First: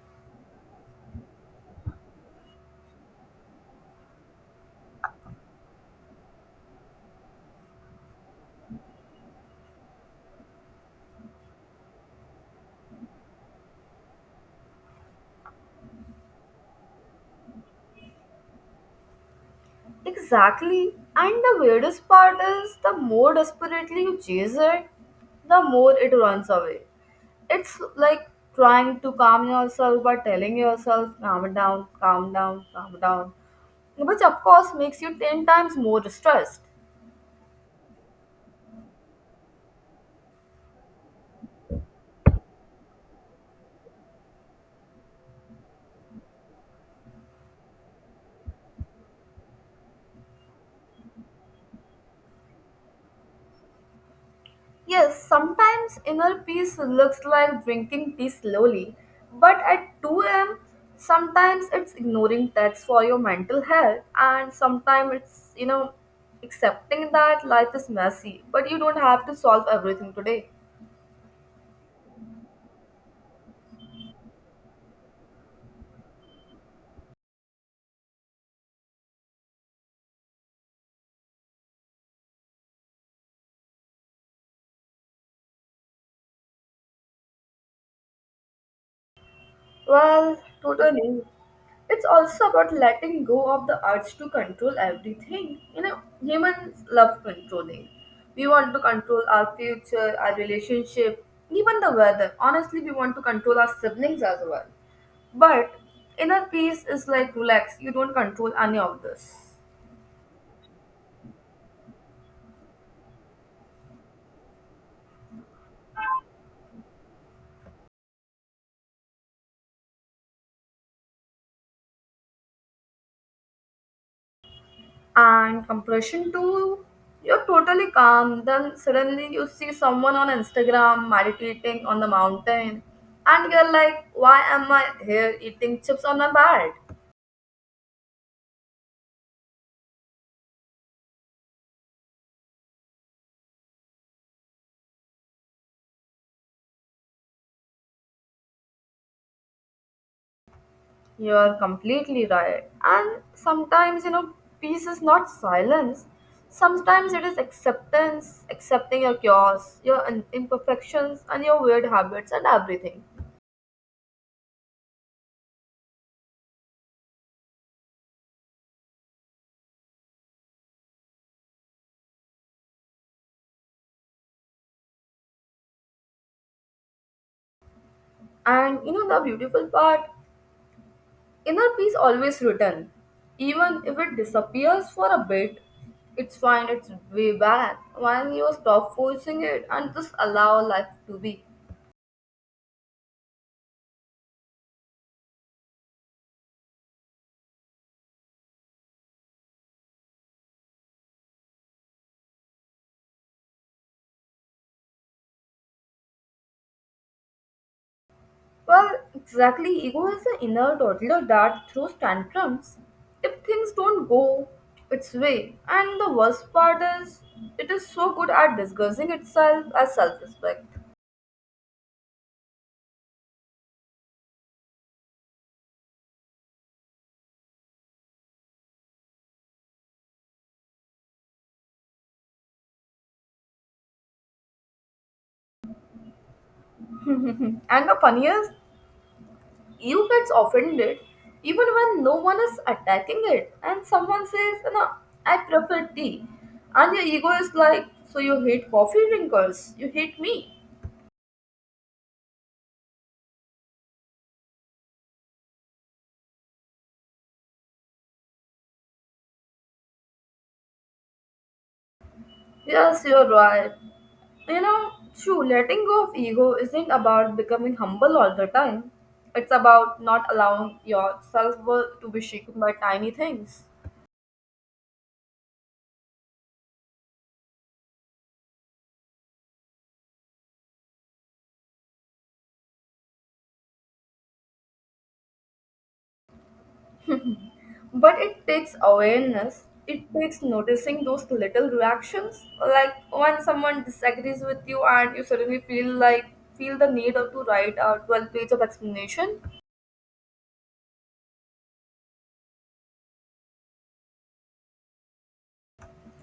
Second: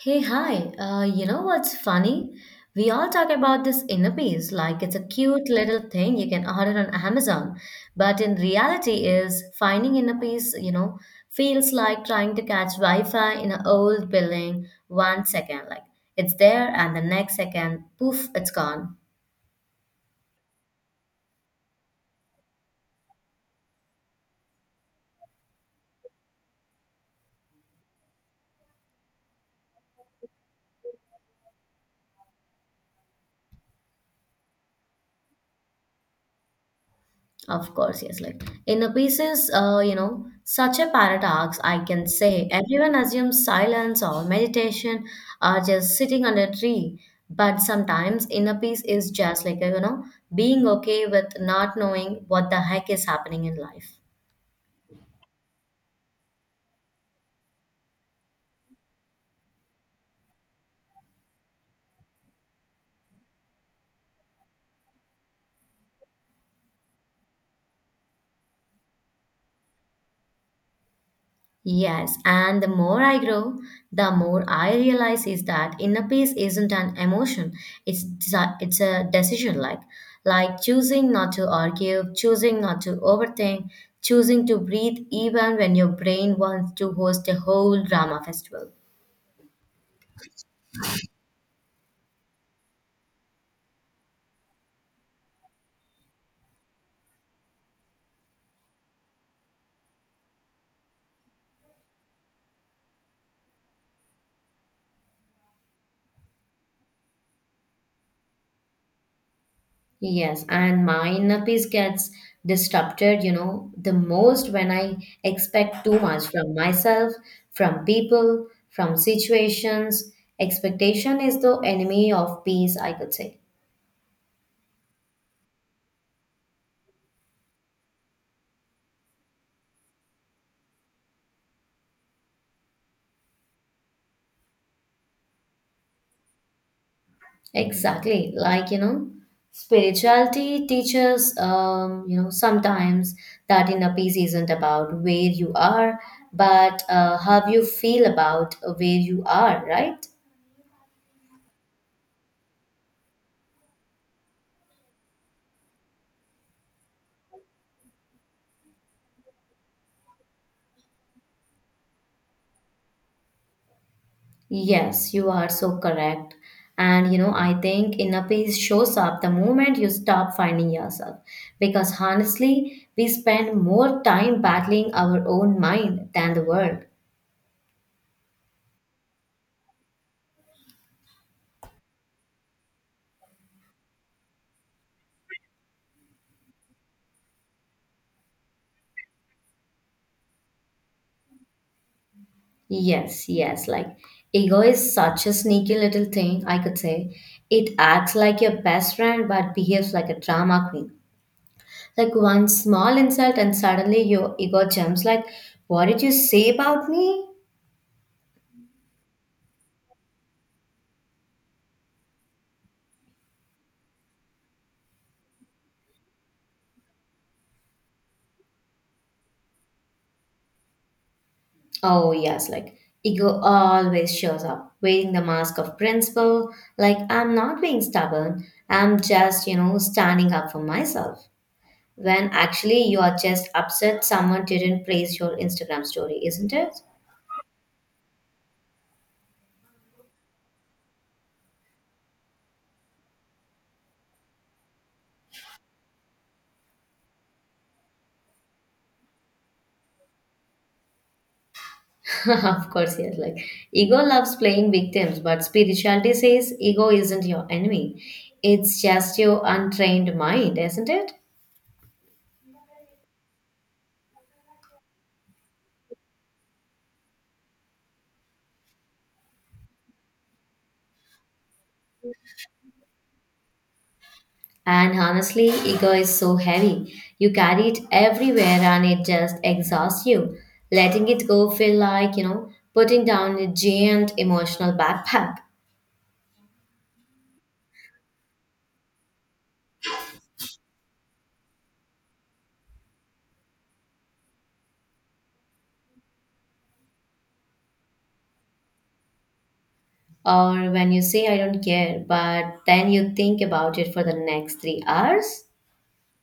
Hey, hi. You know what's funny? We all talk about this inner peace like it's a cute little thing you can order on Amazon. But in reality is finding inner peace, feels like trying to catch Wi-Fi in an old building 1 second. Like it's there and the next second, poof, it's gone. Exactly. And the weirdest part is the more desperately you chase it, the more it runs away. It's like trying to calm yourself by telling yourself, calm down, calm down, calm down, which of course makes you 10 times more stressed. Of course, yes. Like in a pieces, such a paradox, I can say. Everyone assumes silence or meditation or just sitting under a tree. But sometimes inner peace is just like, being okay with not knowing what the heck is happening in life. Yes, sometimes inner peace looks like drinking tea slowly, but at 2 a.m., sometimes it's ignoring texts for your mental health, and sometimes it's accepting that life is messy, but you don't have to solve everything today. Yes, and the more I grow, the more I realize is that inner peace isn't an emotion. It's a decision like choosing not to argue, choosing not to overthink, choosing to breathe even when your brain wants to host a whole drama festival. Well, totally. It's also about letting go of the urge to control everything. You know, humans love controlling. We want to control our future, our relationship, even the weather. Honestly, we want to control our siblings as well. But inner peace is like relax, you don't control any of this. Yes, and my inner peace gets disrupted, the most when I expect too much from myself, from people, from situations. Expectation is the enemy of peace, I could say. And compression too. You're totally calm. Then suddenly you see someone on Instagram meditating on the mountain, and you're like, why am I here eating chips on my bed? Exactly. Like, spirituality teaches, sometimes that inner peace isn't about where you are, but how you feel about where you are, right? You're completely right. And sometimes, you know, peace is not silence. Sometimes it is acceptance, accepting your chaos, your imperfections, and your weird habits, and everything. Yes, you are so correct. And you know, I think inner peace shows up the moment you stop finding yourself. Because honestly, we spend more time battling our own mind than the world. And you know the beautiful part? Inner peace always returns. Even if it disappears for a bit, it's find its way back when you stop forcing it and just allow life to be. Yes, yes, like ego is such a sneaky little thing, I could say. It acts like your best friend but behaves like a drama queen. Like one small insult, and suddenly your ego jumps, like, what did you say about me? Well, exactly, ego is the inner toddler that throws tantrums if things don't go its way. And the worst part is, it is so good at disguising itself as self respect. Oh, yes, like ego always shows up, wearing the mask of principle. Like, I'm not being stubborn, I'm just, standing up for myself. When actually you are just upset someone didn't praise your Instagram story, isn't it? And the funniest, you gets offended even when no one is attacking it, and someone says, you know, I prefer tea, and your ego is like, so you hate coffee drinkers, you hate me. Of course, yes. Like, ego loves playing victims, but spirituality says ego isn't your enemy. It's just your untrained mind, isn't it? Yes, you're right. You know, true letting go of ego isn't about becoming humble all the time. It's about not allowing your self-worth to be shaken by tiny things. And honestly, ego is so heavy. You carry it everywhere and it just exhausts you. Letting it go feel like, putting down a giant emotional backpack. But it takes awareness. It takes noticing those little reactions, like when someone disagrees with you and you suddenly feel the need of to write a 12 page of explanation. Or when you say I don't care, but then you think about it for the next 3 hours.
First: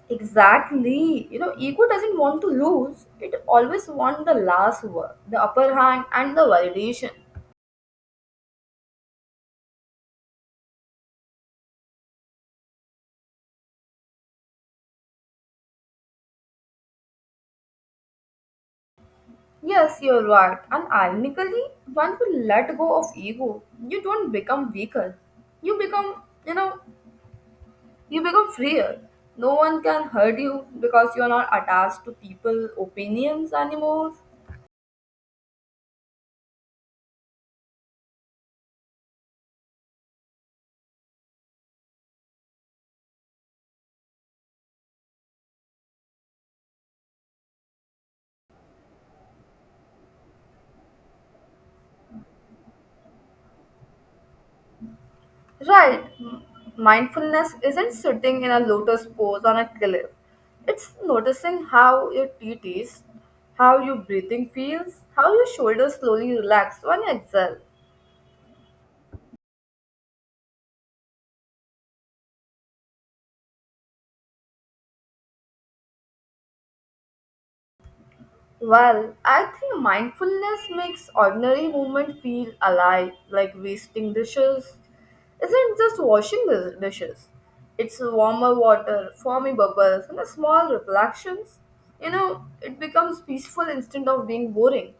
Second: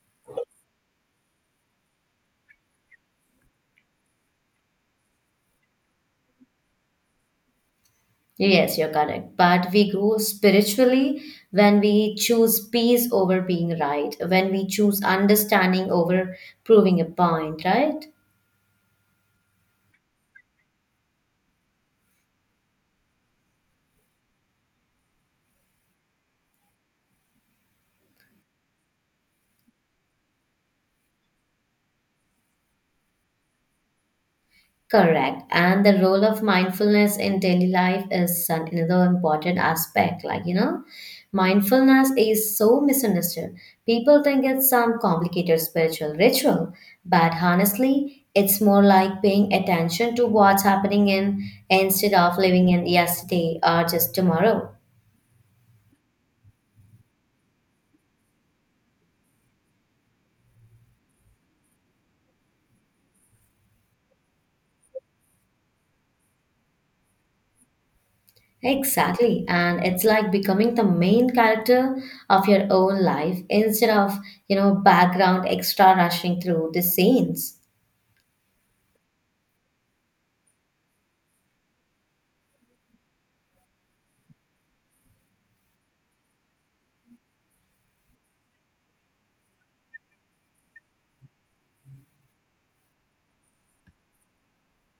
Exactly. You know, ego doesn't want to lose. It always wants the last word, the upper hand and the validation. Yes, you're correct. But we grow spiritually when we choose peace over being right, when we choose understanding over proving a point, right? Yes, you're right. And ironically, when you let go of ego, you don't become weaker. You become, you become freer. No one can hurt you because you're not attached to people opinions anymore. Correct. And the role of mindfulness in daily life is another important aspect. Like, mindfulness is so misunderstood. People think it's some complicated spiritual ritual, but honestly, it's more like paying attention to what's happening in instead of living in yesterday or just tomorrow. Right. Mindfulness isn't sitting in a lotus pose on a cliff. It's noticing how your teeth taste, how your breathing feels, how your shoulders slowly relax when you exhale. Exactly. And it's like becoming the main character of your own life instead of, background extra rushing through the scenes. Well, I think mindfulness makes ordinary movement feel alive, like wasting dishes. Isn't just washing the dishes. It's warmer water, foamy bubbles, and the small reflections. You know, it becomes peaceful instead of being boring.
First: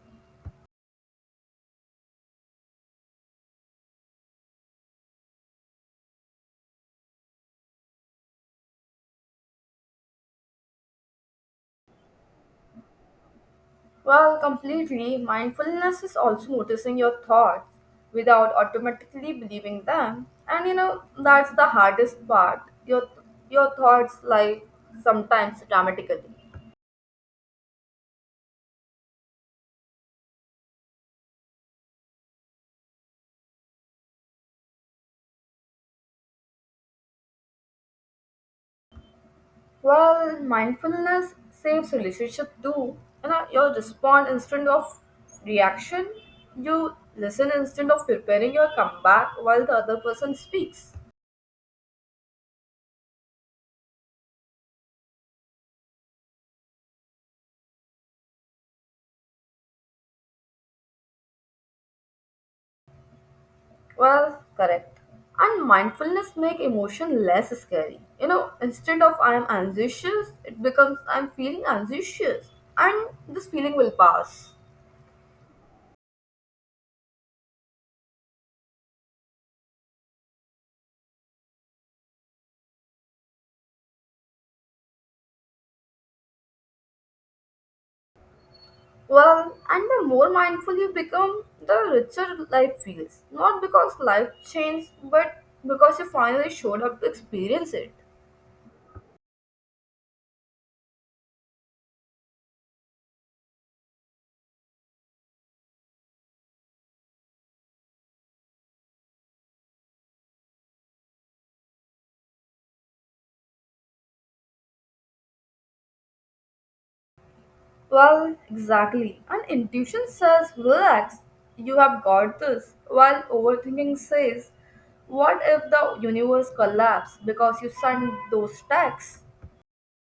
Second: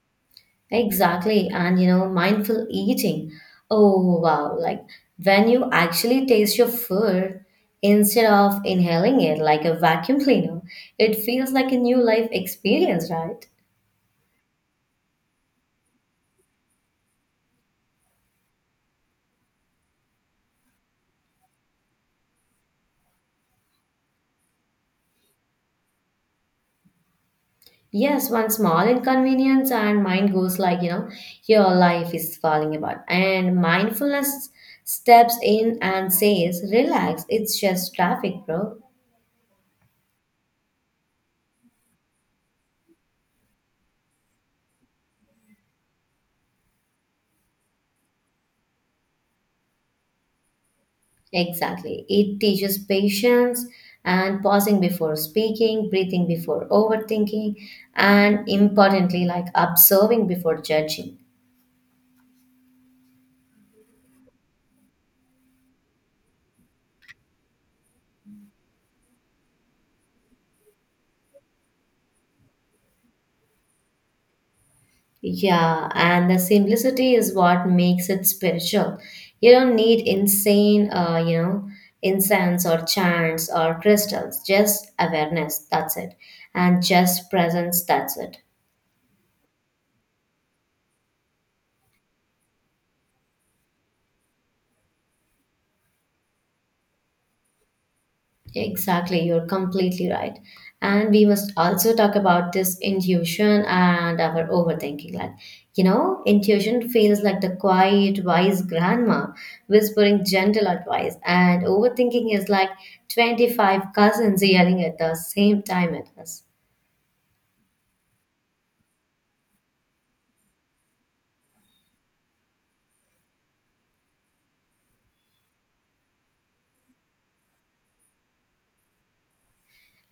Exactly. And you know, mindful eating. Oh, wow. Like when you actually taste your food instead of inhaling it like a vacuum cleaner, it feels like a new life experience, right? Well, completely, mindfulness is also noticing your thoughts without automatically believing them. And you know, that's the hardest part. Your your thoughts like sometimes dramatically. Yes, one small inconvenience and mind goes like, your life is falling apart. And mindfulness steps in and says, relax, it's just traffic, bro. Well, mindfulness saves relationship too. You know, you respond instead of reaction. You listen instead of preparing your comeback while the other person speaks. Exactly. It teaches patience and pausing before speaking, breathing before overthinking, and importantly, like observing before judging. Well, correct. And mindfulness make emotion less scary. You know, instead of I am anxious, it becomes I am feeling anxious, and this feeling will pass. Yeah, and the simplicity is what makes it spiritual. You don't need insane, incense or chants or crystals, just awareness, that's it. And just presence, that's it. Well, and the more mindful you become, the richer life feels. Not because life changed, but because you finally showed up to experience it. Exactly, you're completely right. And we must also talk about this intuition and our overthinking. Like, intuition feels like the quiet, wise grandma whispering gentle advice, and overthinking is like 25 cousins yelling at the same time at us. Well, exactly. And intuition says, relax, you have got this, while overthinking says, what if the universe collapsed because you sent those texts?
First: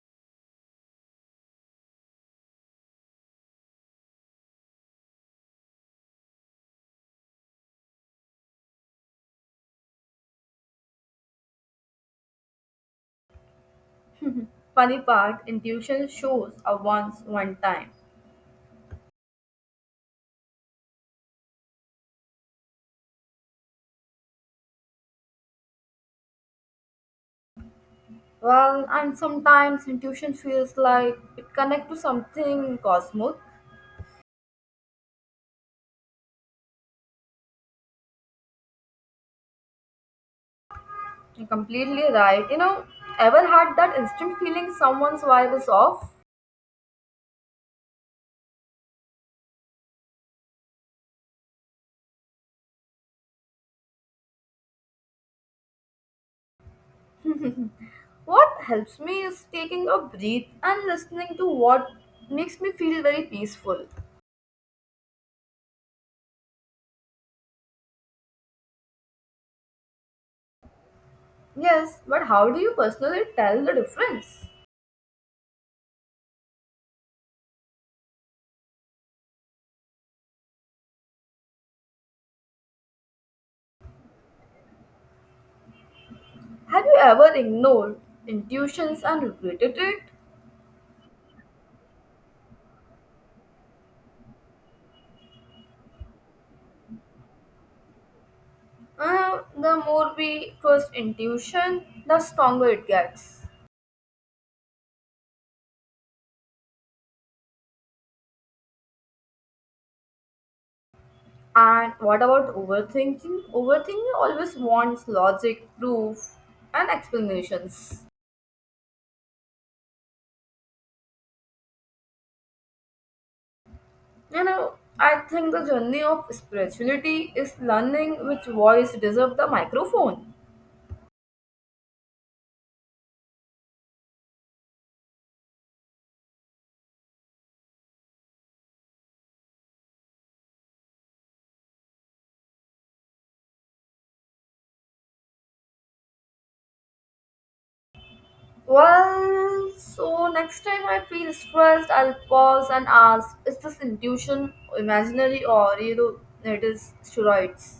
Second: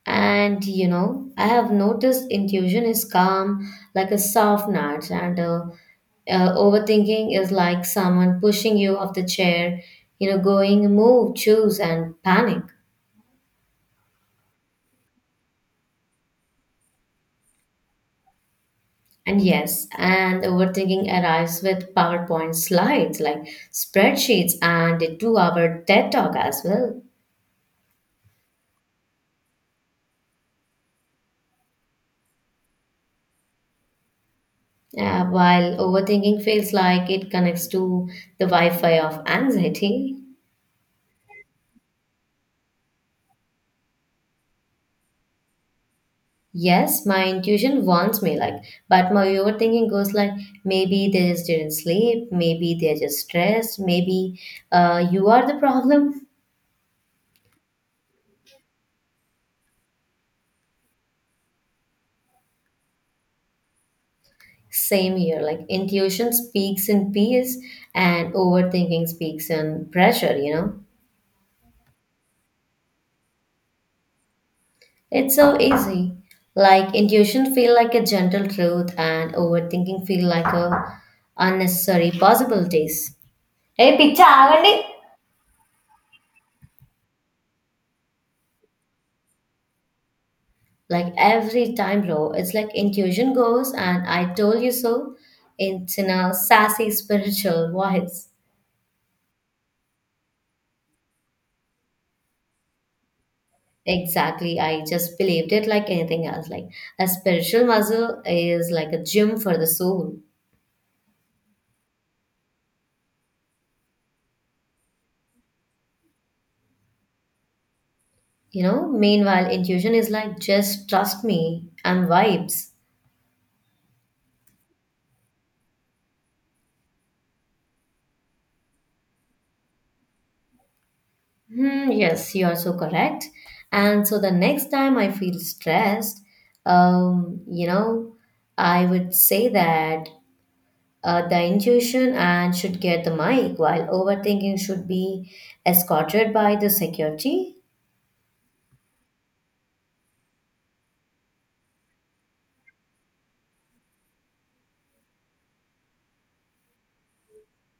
And you know, I have noticed intuition is calm, like a soft nudge, and overthinking is like someone pushing you off the chair, going move, choose, and panic. Funny part, intuition shows a once, one time. And yes, and overthinking arrives with PowerPoint slides, like spreadsheets, and a two-hour TED talk as well. Well, and sometimes intuition feels like it connects to something cosmic. While overthinking feels like it connects to the Wi-Fi of anxiety. You're completely right. You know, ever had that instant feeling someone's vibe is off? Yes, my intuition warns me like, but my overthinking goes like, maybe they just didn't sleep, maybe they're just stressed, maybe you are the problem. What helps me is taking a breath and listening to what makes me feel very peaceful. Same here, like intuition speaks in peace and overthinking speaks in pressure, you know? Yes, but how do you personally tell the difference? It's so easy. Like intuition feel like a gentle truth and overthinking feel like a unnecessary possibilities. Hey, pitch. Have you ever ignored intuitions and regretted it? Like every time, bro, it's like intuition goes, and I told you so. It's in a sassy spiritual voice. The more we trust intuition, the stronger it gets. Exactly. I just believed it like anything else. Like a spiritual muscle is like a gym for the soul, And what about overthinking? Overthinking always wants logic, proof, and explanations. you know? Meanwhile, intuition is like just trust me and vibes. You know, I think the journey of spirituality is learning which voice deserves the microphone. Hmm, yes, you are so correct. And so the next time I feel stressed, um, you know, I would say that the intuition and should get the mic while overthinking should be escorted by the security. Well, so next time I feel stressed, I'll pause and ask, is this intuition imaginary or, you know, it is steroids?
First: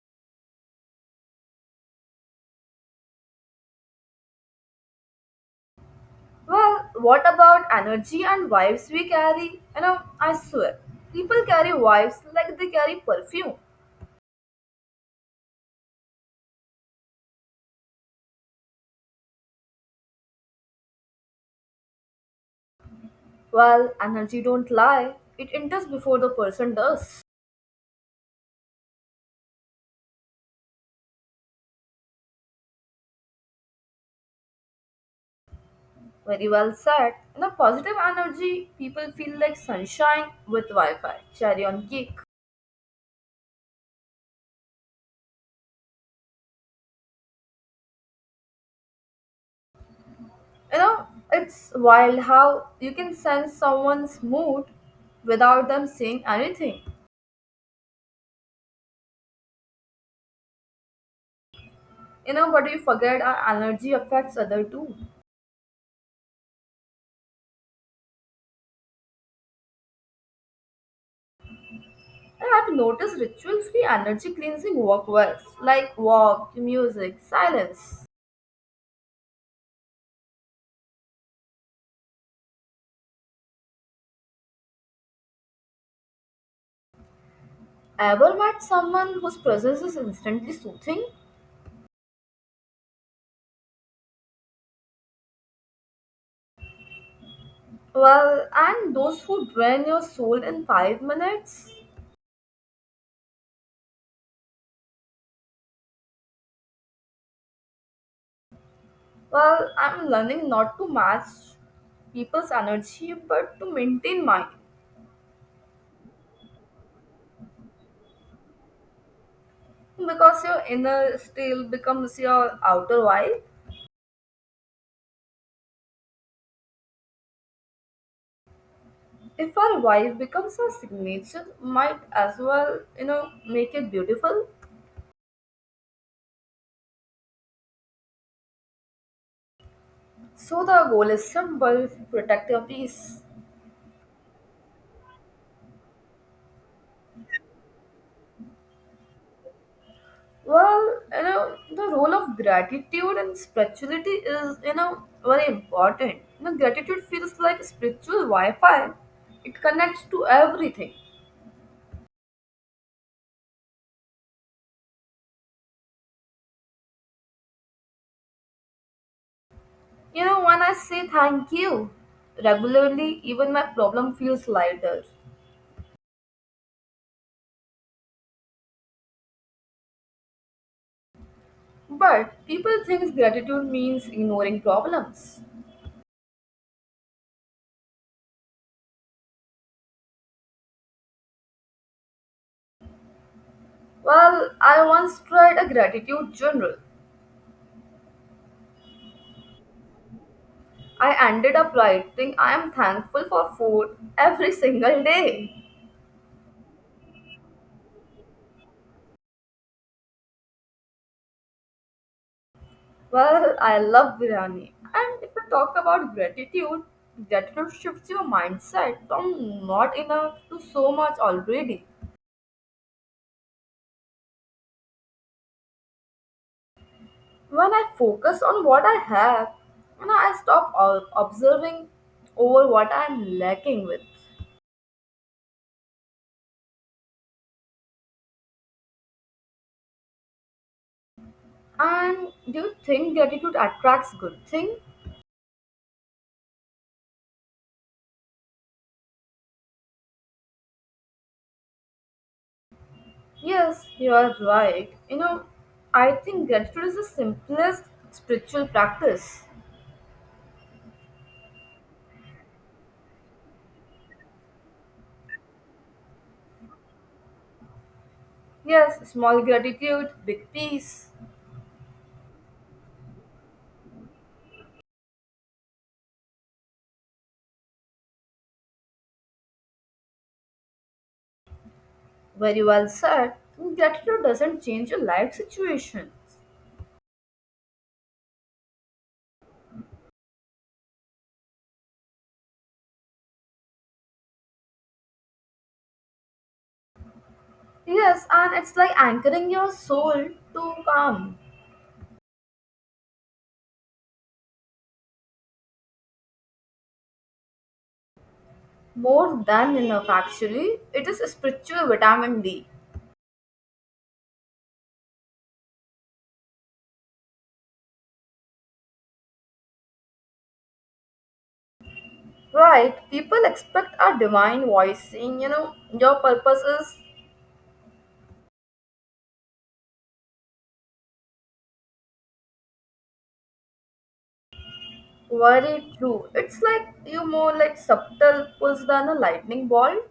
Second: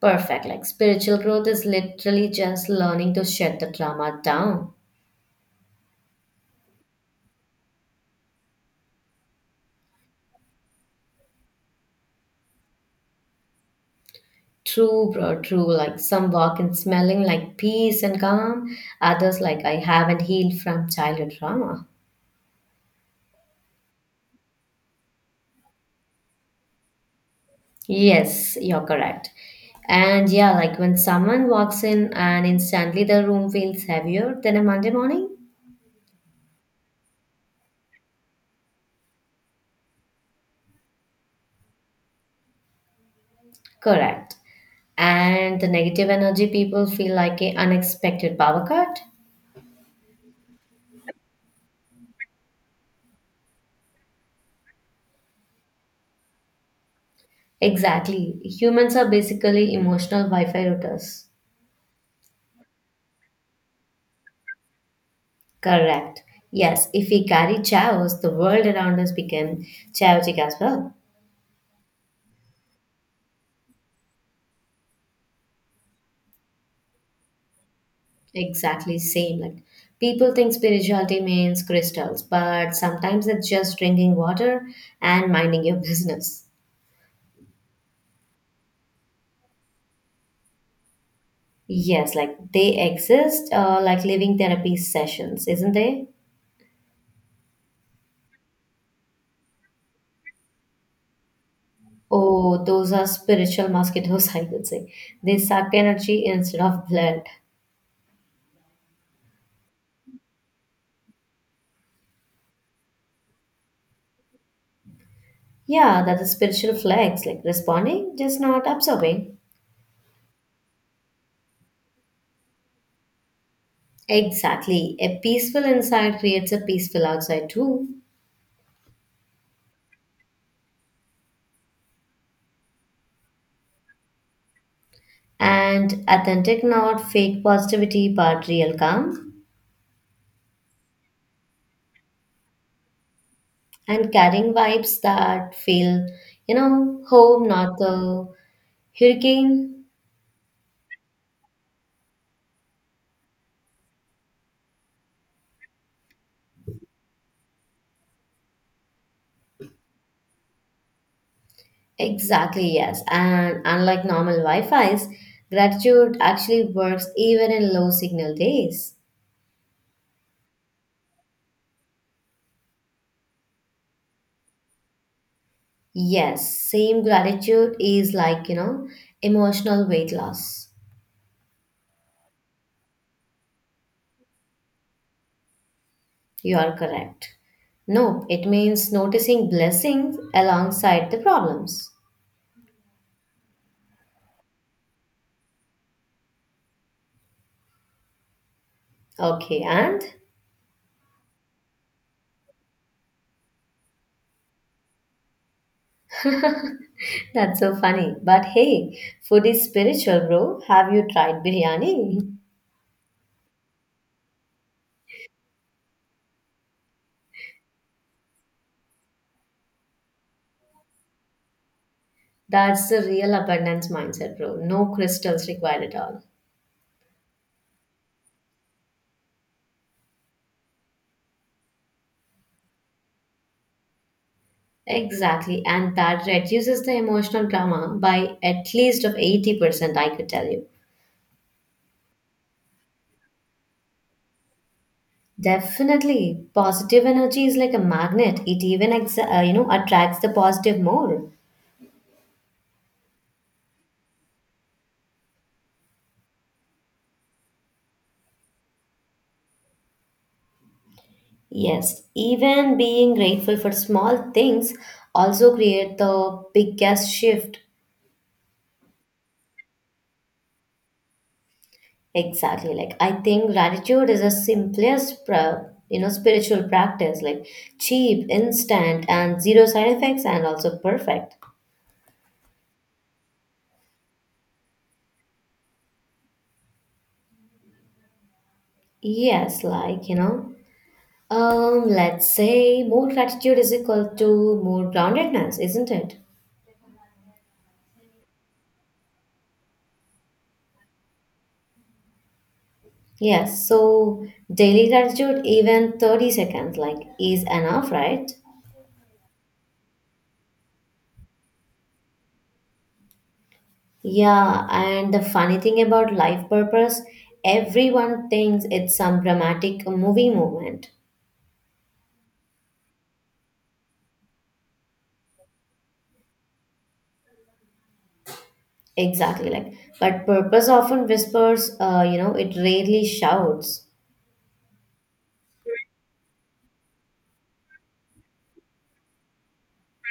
Perfect. Like spiritual growth is literally just learning to shut the drama down. Well, what about energy and vibes we carry? You know, I swear, people carry vibes like they carry perfume. True, bro, true. Like some walk in smelling like peace and calm, others like I haven't healed from childhood trauma. Well, energy don't lie, it enters before the person does. Yes, you're correct. And yeah, like when someone walks in and instantly the room feels heavier than a Monday morning, Very well said. In a positive energy, people feel like sunshine with Wi Fi. Cherry on cake. correct. And the negative energy people feel like a unexpected power cut. You know, it's wild how you can sense someone's mood without them saying anything. Exactly. Humans are basically emotional Wi-Fi routers. You know, but you forget our energy affects other too. Correct. Yes, if we carry chaos, the world around us became chaotic as well. And I've noticed rituals be energy cleansing work well, like walk, music, silence. Exactly same. Like people think spirituality means crystals, but sometimes it's just drinking water and minding your business. Ever met someone whose presence is instantly soothing? Yes, like they exist, like living therapy sessions, isn't they? Well, and those who drain your soul in 5 minutes? Oh, those are spiritual mosquitoes, I would say. They suck energy instead of blood. Well, I'm learning not to match people's energy but to maintain mine, Yeah, that's a spiritual flex, like responding, just not absorbing. because your inner style becomes your outer vibe. Exactly. A peaceful inside creates a peaceful outside too. If our vibe becomes our signature, might as well, you know, make it beautiful. And authentic, not fake positivity, but real calm. So the goal is simple protect your peace. And carrying vibes that feel, home, not the hurricane. Well, you know, the role of gratitude and spirituality is, you know, very important. You know, gratitude feels like spiritual Wi Fi, it connects to everything. Exactly, yes. And unlike normal Wi-Fis, gratitude actually works even in low signal days. You know, when I say thank you regularly, even my problem feels lighter. Yes, same gratitude is like, emotional weight loss. But people think gratitude means ignoring problems. You are correct. No, it means noticing blessings alongside the problems. Well, I once tried a gratitude journal. Okay, and I ended up writing, I am thankful for food every single day. that's so funny. But hey, food is spiritual, bro. Have you tried biryani? Well, I love biryani. And if we talk about gratitude, gratitude shifts your mindset from not enough to so much already. That's the real abundance mindset, bro. No crystals required at all. When I focus on what I have, you know, I stop observing over what I'm lacking with. Exactly, and that reduces the emotional drama by at least of 80%, I could tell you. And do you think gratitude attracts good thing? Definitely, positive energy is like a magnet. It even you know attracts the positive more. Yes, you are right. You know, I think gratitude is the simplest spiritual practice. Yes, even being grateful for small things also create the biggest shift. Yes, small gratitude, big peace. Exactly, like I think gratitude is the simplest you know spiritual practice, like cheap, instant, and zero side effects, and also perfect. Very well said. Gratitude doesn't change your life situation. Yes, like you know. Let's say more gratitude is equal to more groundedness, isn't it? Yes, and it's like anchoring your soul to calm. Yes, so daily gratitude, even 30 seconds, like, is enough, right? More than enough, actually. It is a spiritual vitamin D. Yeah, and the funny thing about life purpose, everyone thinks it's some dramatic movie moment. Right, people expect a divine voice saying, you know, your purpose is Exactly, like, but purpose often whispers, it rarely shouts. very true. It's like you more like subtle pulse than a lightning bolt.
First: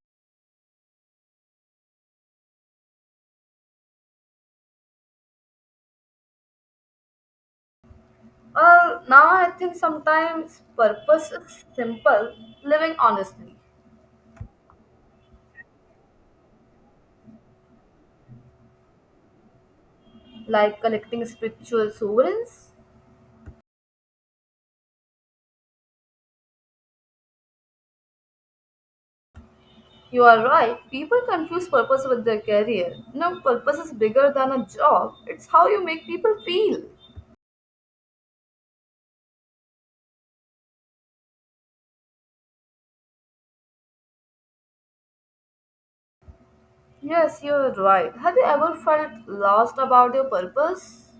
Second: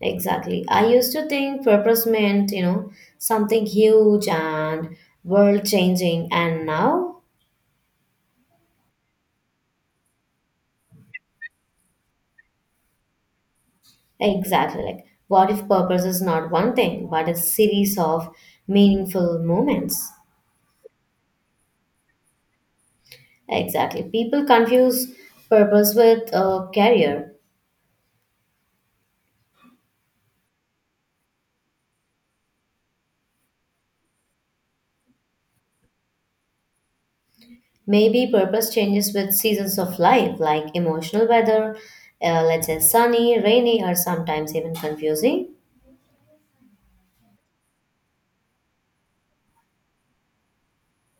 Exactly. I used to think purpose meant, something huge and world changing. And now, Well, now I think sometimes purpose is simple, living honestly, exactly like, what if purpose is not one thing, but a series of meaningful moments? like collecting spiritual sovereigns. Exactly. People confuse purpose with a career. You are right, people confuse purpose with their career. No, purpose is bigger than a job, it's how you make people feel. Maybe purpose changes with seasons of life, like emotional weather, let's say sunny, rainy, or sometimes even confusing. Yes, you're right. Have you ever felt lost about your purpose?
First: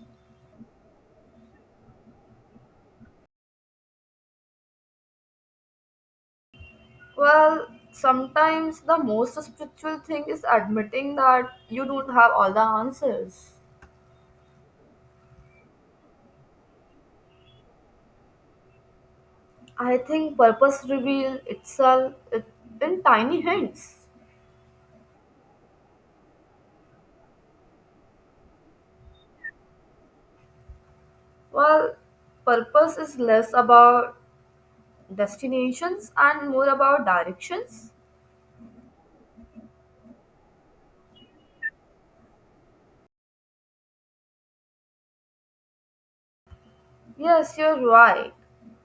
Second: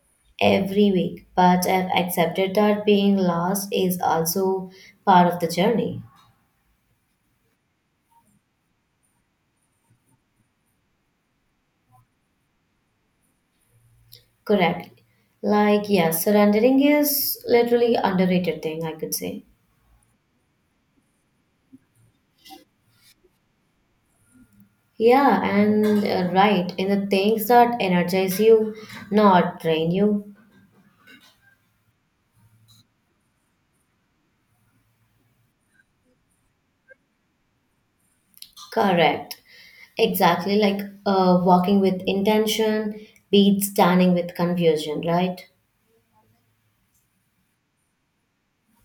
Every week, but I've accepted that being lost is also part of the journey. Well, sometimes the most spiritual thing is admitting that you don't have all the answers. Correct. Like, yeah, surrendering is literally underrated thing, I could say. I think purpose reveals in tiny hints. Yeah, and right, in the things that energize you, not drain you. Well, purpose is less about destinations and more about directions. Correct. Exactly, like walking with intention beats standing with confusion, right? Yes, you're right.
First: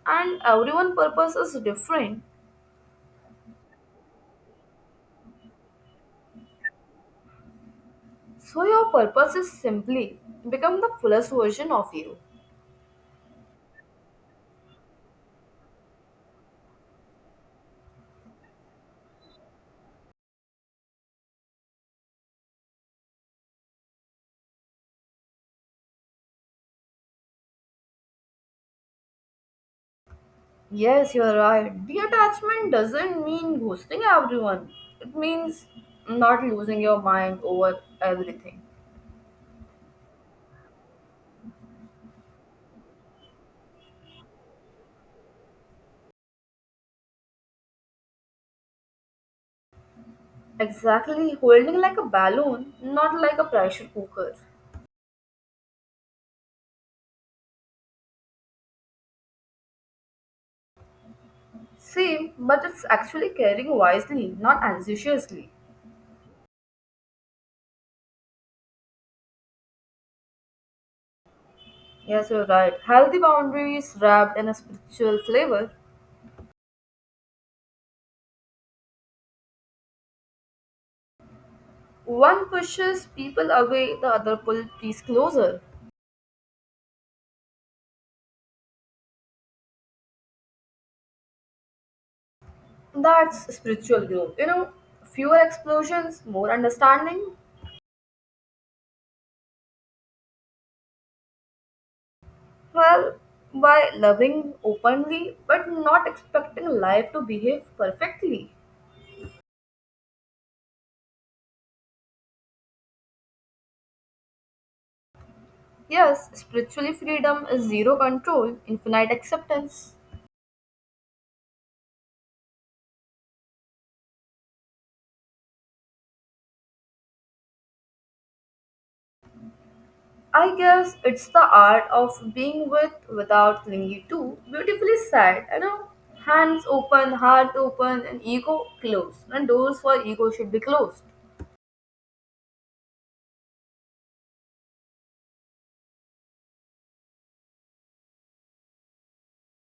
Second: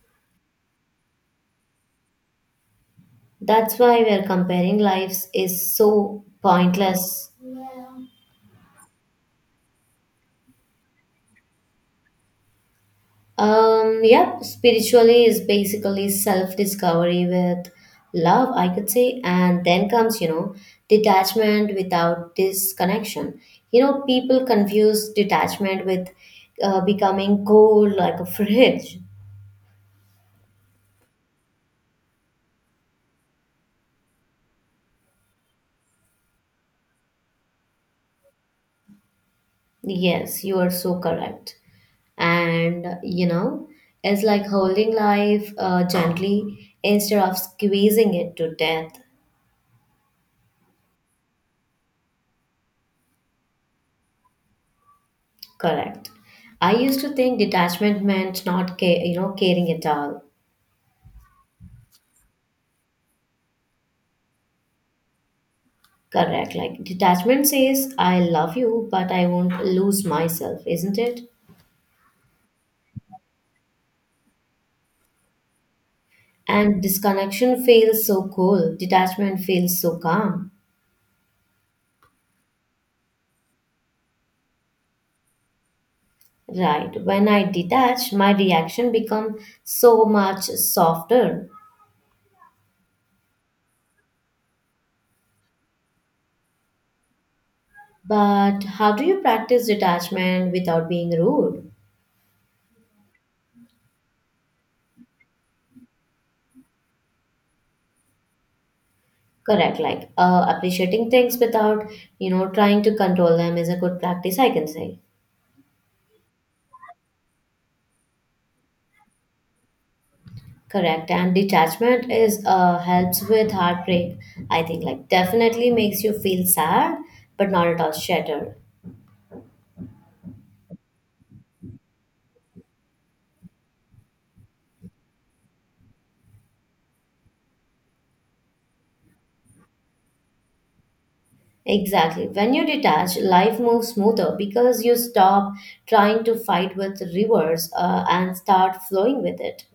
And everyone purpose is different. That's why we're comparing lives is so pointless. So your purpose is simply become the fullest version of you. Yep, spiritually is basically self discovery with love, I could say, and then comes, detachment without disconnection. You know, people confuse detachment with becoming cold like a fridge. Yes, you're right. Detachment doesn't mean ghosting everyone. It means not losing your mind over everything. Yes, you are so correct. And, it's like holding life gently instead of squeezing it to death. Exactly, holding like a balloon, not like a pressure cooker. Correct. I used to think detachment meant not, ca- you know, caring at all. See, but it's actually caring wisely, not anxiously. Correct. Like detachment says, I love you, but I won't lose myself, isn't it? Yes, you're right. Healthy boundaries wrapped in a spiritual flavor. And disconnection feels so cool. Detachment feels so calm. One pushes people away, the other pulls peace closer. Right. When I detach, my reaction becomes so much softer. That's spiritual growth. You know, fewer explosions, more understanding. But how do you practice detachment without being rude? Well, by loving openly but not expecting life to behave perfectly. Correct. Like appreciating things without, trying to control them is a good practice, I can say. Yes, spiritually, freedom is zero control, infinite acceptance. Correct. And detachment is helps with heartbreak. I think like definitely makes you feel sad, but not at all shattered. I guess it's the art of being with without clinging to. Beautifully said, you know. Hands open, heart open, and ego closed. And doors for ego should be closed. Exactly. When you detach, life moves smoother because you stop trying to fight with rivers and start flowing with it.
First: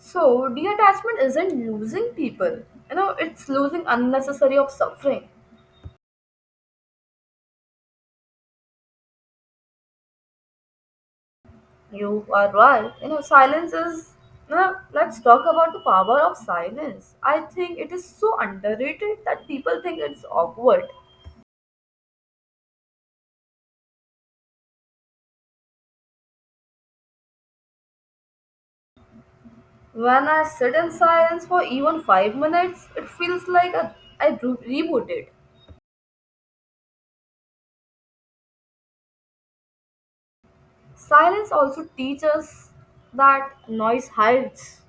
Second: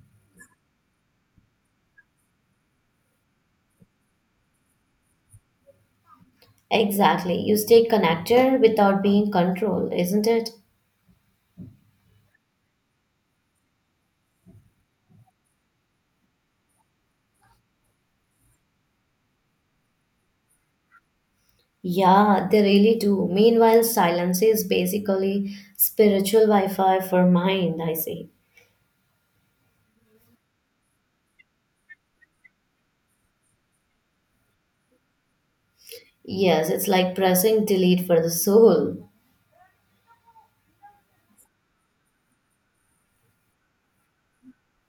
So, detachment isn't losing people. You know, it's losing unnecessary of suffering. Exactly. You stay connected without being controlled, isn't it? You are right. You know, silence is. You know, let's talk about the power of silence. I think it is so underrated that people think it's awkward. Yeah, they really do. Meanwhile, silence is basically spiritual Wi Fi for mind, I say. When I sit in silence for even 5 minutes, it feels like a, rebooted. Yes, it's like pressing delete for the soul. Silence also teaches that noise hides.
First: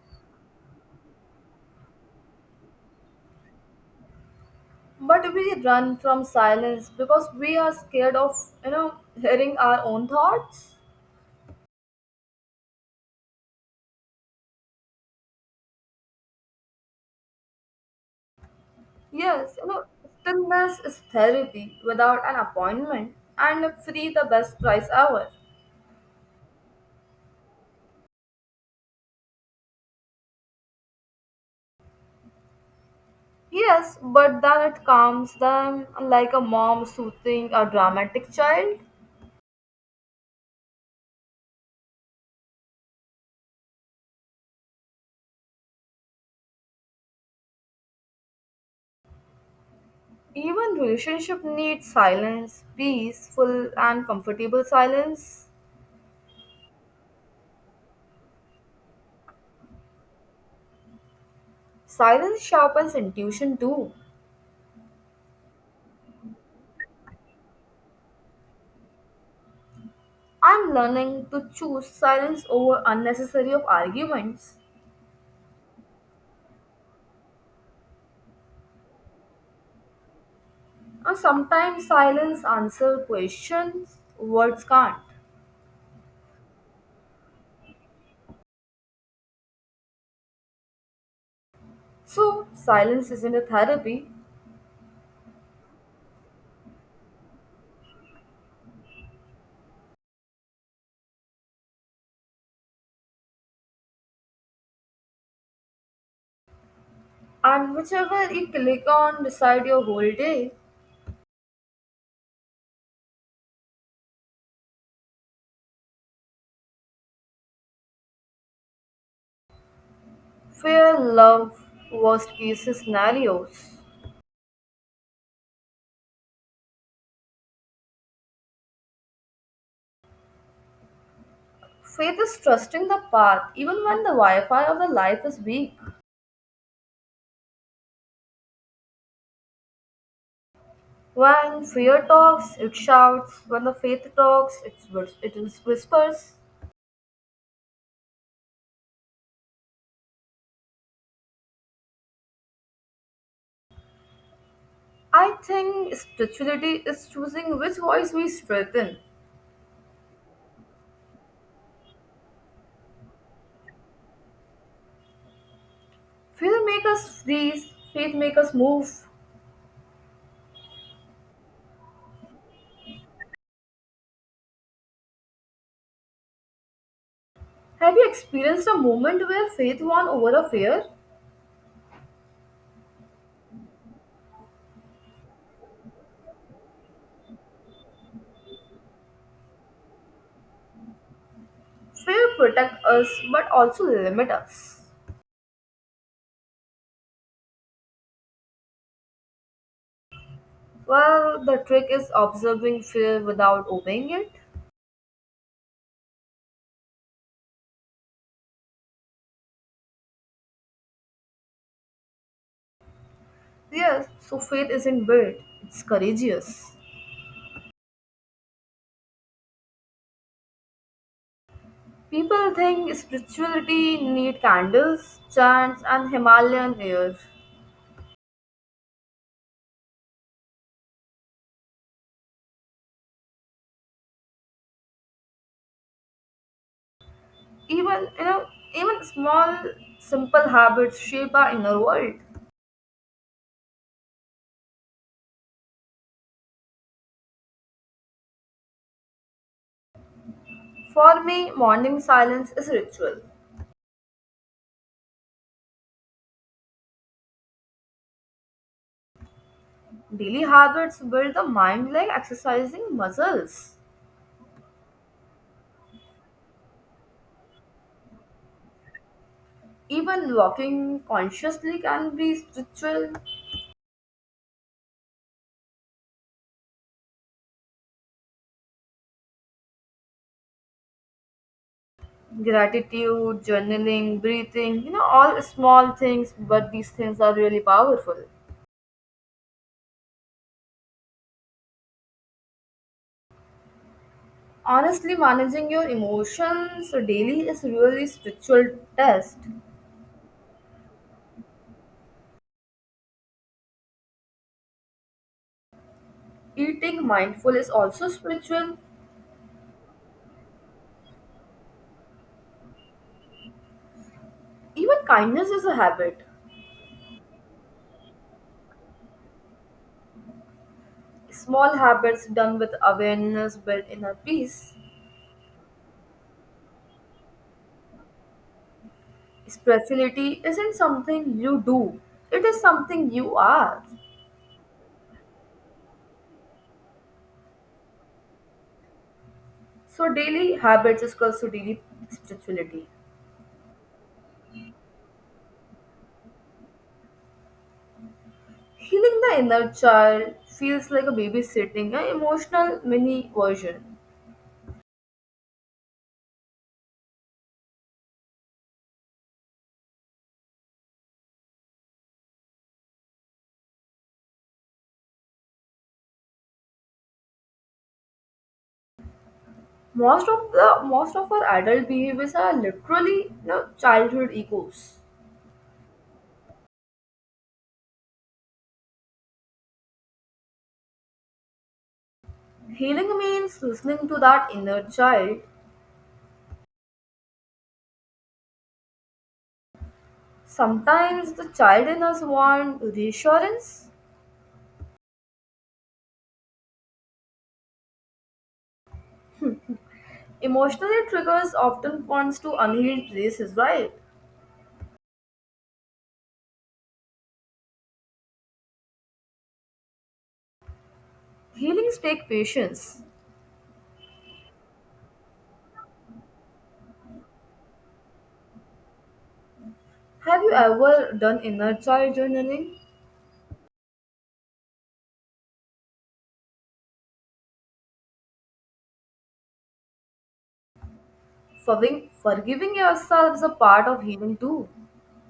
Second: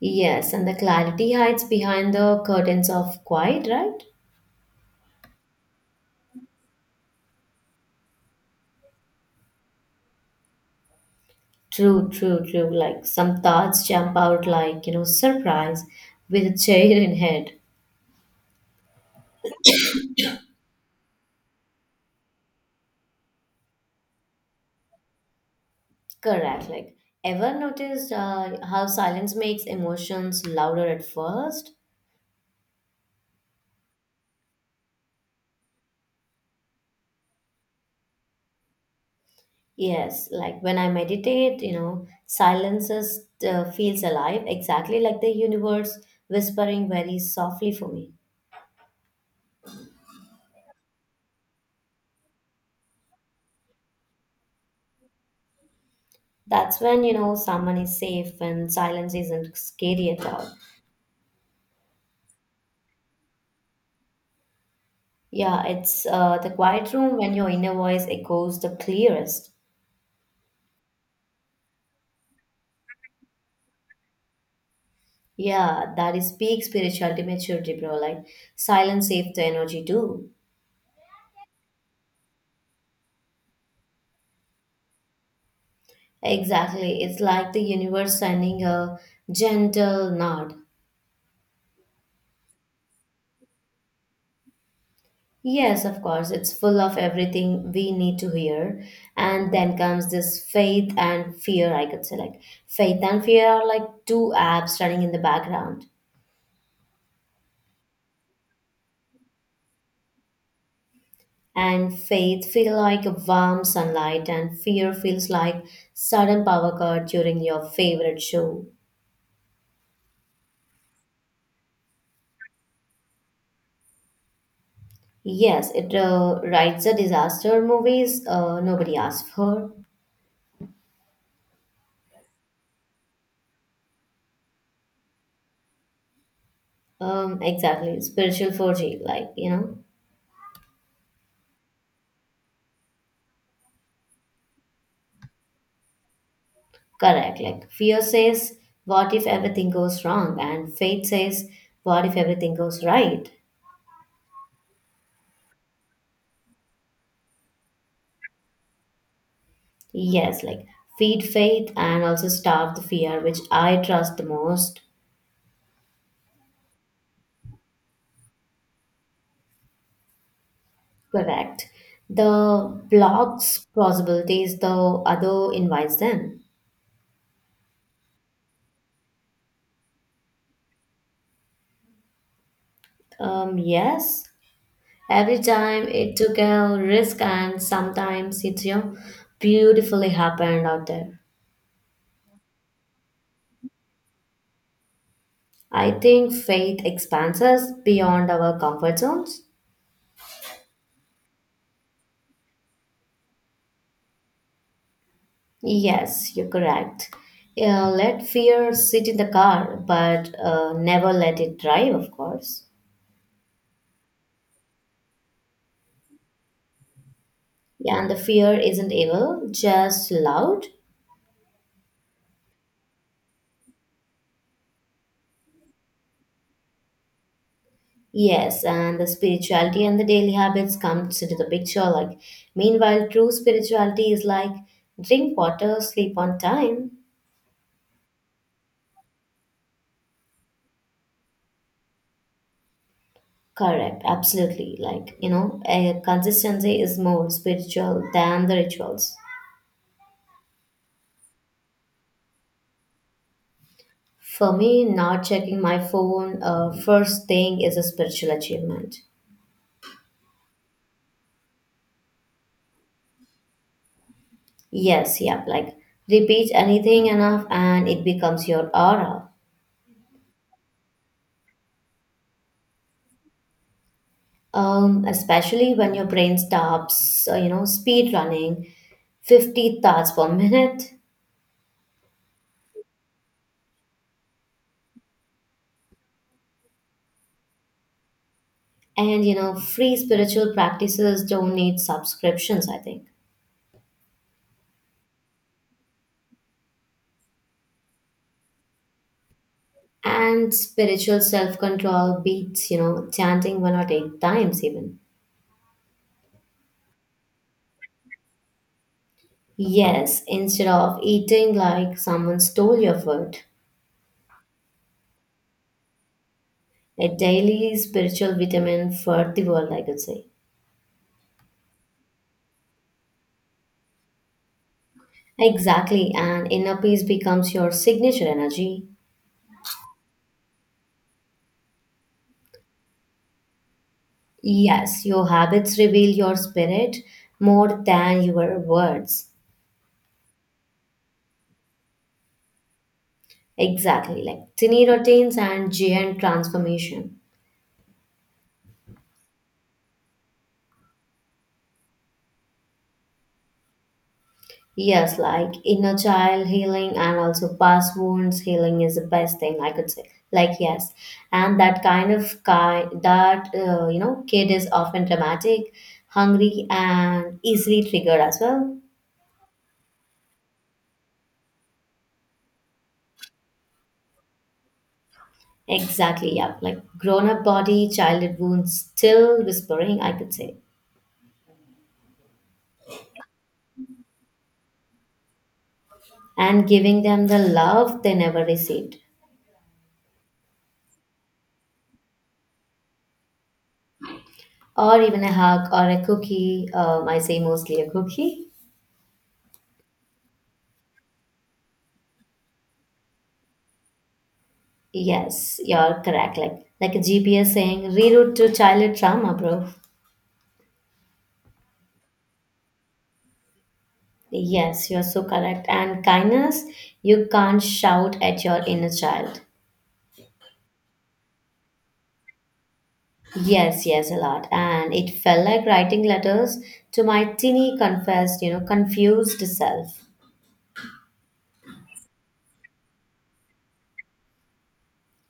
Yes, and the clarity hides behind the curtains of quiet, right? But we run from silence because we are scared of, you know, hearing our own thoughts. True, true, true. Like some thoughts jump out like, surprise with a chair in head. Yes, you know, stillness is therapy without an appointment and free the best price ever. Correct. Like, ever noticed how silence makes emotions louder at first? Yes, but then it calms them like a mom soothing a dramatic child. Yes, like when I meditate, silence is, feels alive, exactly like the universe whispering very softly for me. Even relationship needs silence, peaceful and comfortable silence. That's when you know someone is safe and silence isn't scary at all. Silence sharpens intuition too. Yeah, it's the quiet room when your inner voice echoes the clearest. I'm learning to choose silence over unnecessary of arguments. Yeah, that is peak spirituality maturity, bro. Like silence saves the energy too. And sometimes silence answer questions words can't. Exactly. It's like the universe sending a gentle nod. So silence isn't a therapy. Yes, of course, it's full of everything we need to hear. And then comes this faith and fear, I could say. Like, faith and fear are like two apps running in the background. And whichever you click on decide your whole day. And faith feel like a warm sunlight, and fear feels like sudden power cut during your favorite show. Fear, love, worst case scenarios. Yes, it writes a disaster movies nobody asked for. Faith is trusting the path even when the Wi-Fi of the life is weak. Exactly, spiritual 4G, like When fear talks, it shouts. When the faith talks, it, it whispers. correct. Like fear says, what if everything goes wrong, and faith says, what if everything goes right. I think spirituality is choosing which voice we strengthen. Yes, like feed faith and also starve the fear, which I trust the most. Faith make us freeze, faith make us move. Correct. The blocks possibilities, though, other invites them. Have you experienced a moment where faith won over a fear? Yes, every time it took a risk, and sometimes it's beautifully happened out there. Fear protect us but also limit us. I think faith expands us beyond our comfort zones. Well, the trick is observing fear without obeying it. Yes, you're correct. Let fear sit in the car, but never let it drive, of course. Yes, so faith isn't built, it's courageous. Yeah, and the fear isn't evil, just loud. People think spirituality need candles, chants and Himalayan air. Yes, and the spirituality and the daily habits comes into the picture. Like, meanwhile, true spirituality is like drink water, sleep on time. Even you know even small simple habits shape our inner world. Correct, absolutely. Like, a consistency is more spiritual than the rituals. For me morning silence is ritual. For me, not checking my phone first thing is a spiritual achievement. Daily habits build the mind like exercising muscles. Yes, yep, like repeat anything enough and it becomes your aura. Even walking consciously can be spiritual. Especially when your brain stops, speed running 50 thoughts per minute. Gratitude journaling breathing you know all small things but these things are really powerful. And free spiritual practices don't need subscriptions, I think. Honestly managing your emotions daily is really spiritual test. And spiritual self-control beats chanting one or eight times even. Eating mindful is also spiritual. Yes, instead of eating like someone stole your food. Even kindness is a habit. A daily spiritual vitamin for the world, I could say. Small habits done with awareness build inner peace. Exactly, and inner peace becomes your signature energy. Spirituality isn't something you do, it is something you are. Yes, your habits reveal your spirit more than your words. So, daily habits is equals to daily spirituality. Exactly, like tiny routines and giant transformation. Healing the inner child feels like a babysitting, an emotional mini version. Yes, like inner child healing and also past wounds healing is the best thing I could say. Like yes, and that kind of guy, that kid is often dramatic, hungry, and easily triggered as well. Most of our adult behaviors are literally you know, childhood egos. Exactly, yeah. Like grown up body, childhood wounds still whispering, I could say, Healing means listening to that inner child. and giving them the love they never received. Sometimes the child in us wants reassurance. Or even a hug or a cookie. I say mostly a cookie. Emotional triggers often points to unhealed places, right? Yes, you're correct. Like a GPS saying reroute to childhood trauma, bro. Healings take patience. Yes, you're so correct. And kindness, you can't shout at your inner child. Have you ever done inner child journaling? Yes, yes, a lot. And it felt like writing letters to my teeny confessed, confused self. Forgiving yourself is a part of healing too.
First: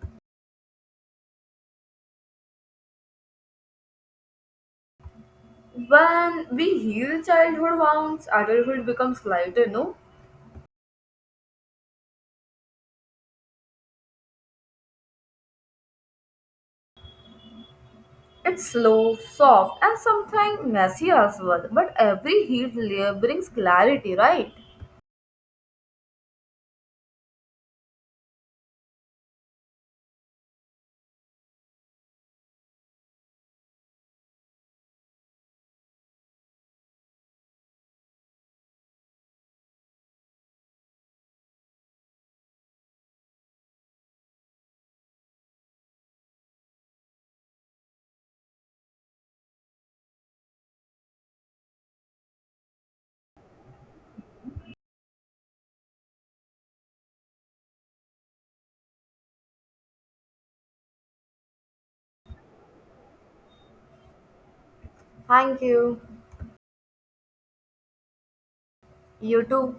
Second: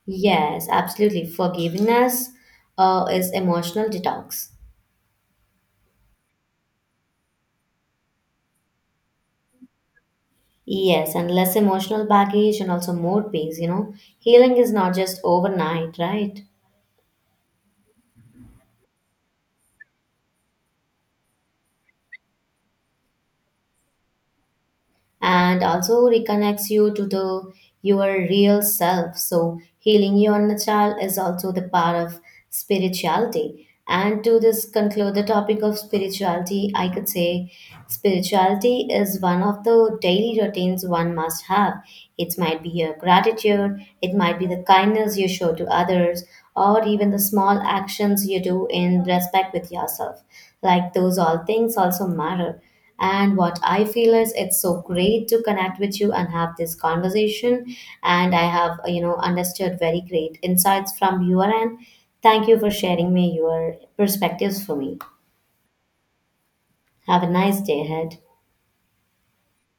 Yes, absolutely. Forgiveness is emotional detox. When we heal childhood wounds, adulthood becomes lighter, no? Yes, and less emotional baggage and also more peace, you know. Healing is not just overnight, right? It's slow, soft, and sometimes messy as well. But every healed layer brings clarity, right? And also reconnects you to the your real self. So healing your inner child is also the part of spirituality. And to this conclude the topic of spirituality, I could say spirituality is one of the daily routines one must have. It might be your gratitude, it might be the kindness you show to others, or even the small actions you do in respect with yourself. Like those all things also matter. And what I feel is it's so great to connect with you and have this conversation. And I have, understood very great insights from your end. Thank you for sharing me your perspectives for me. Thank you. Have a nice day ahead. You too.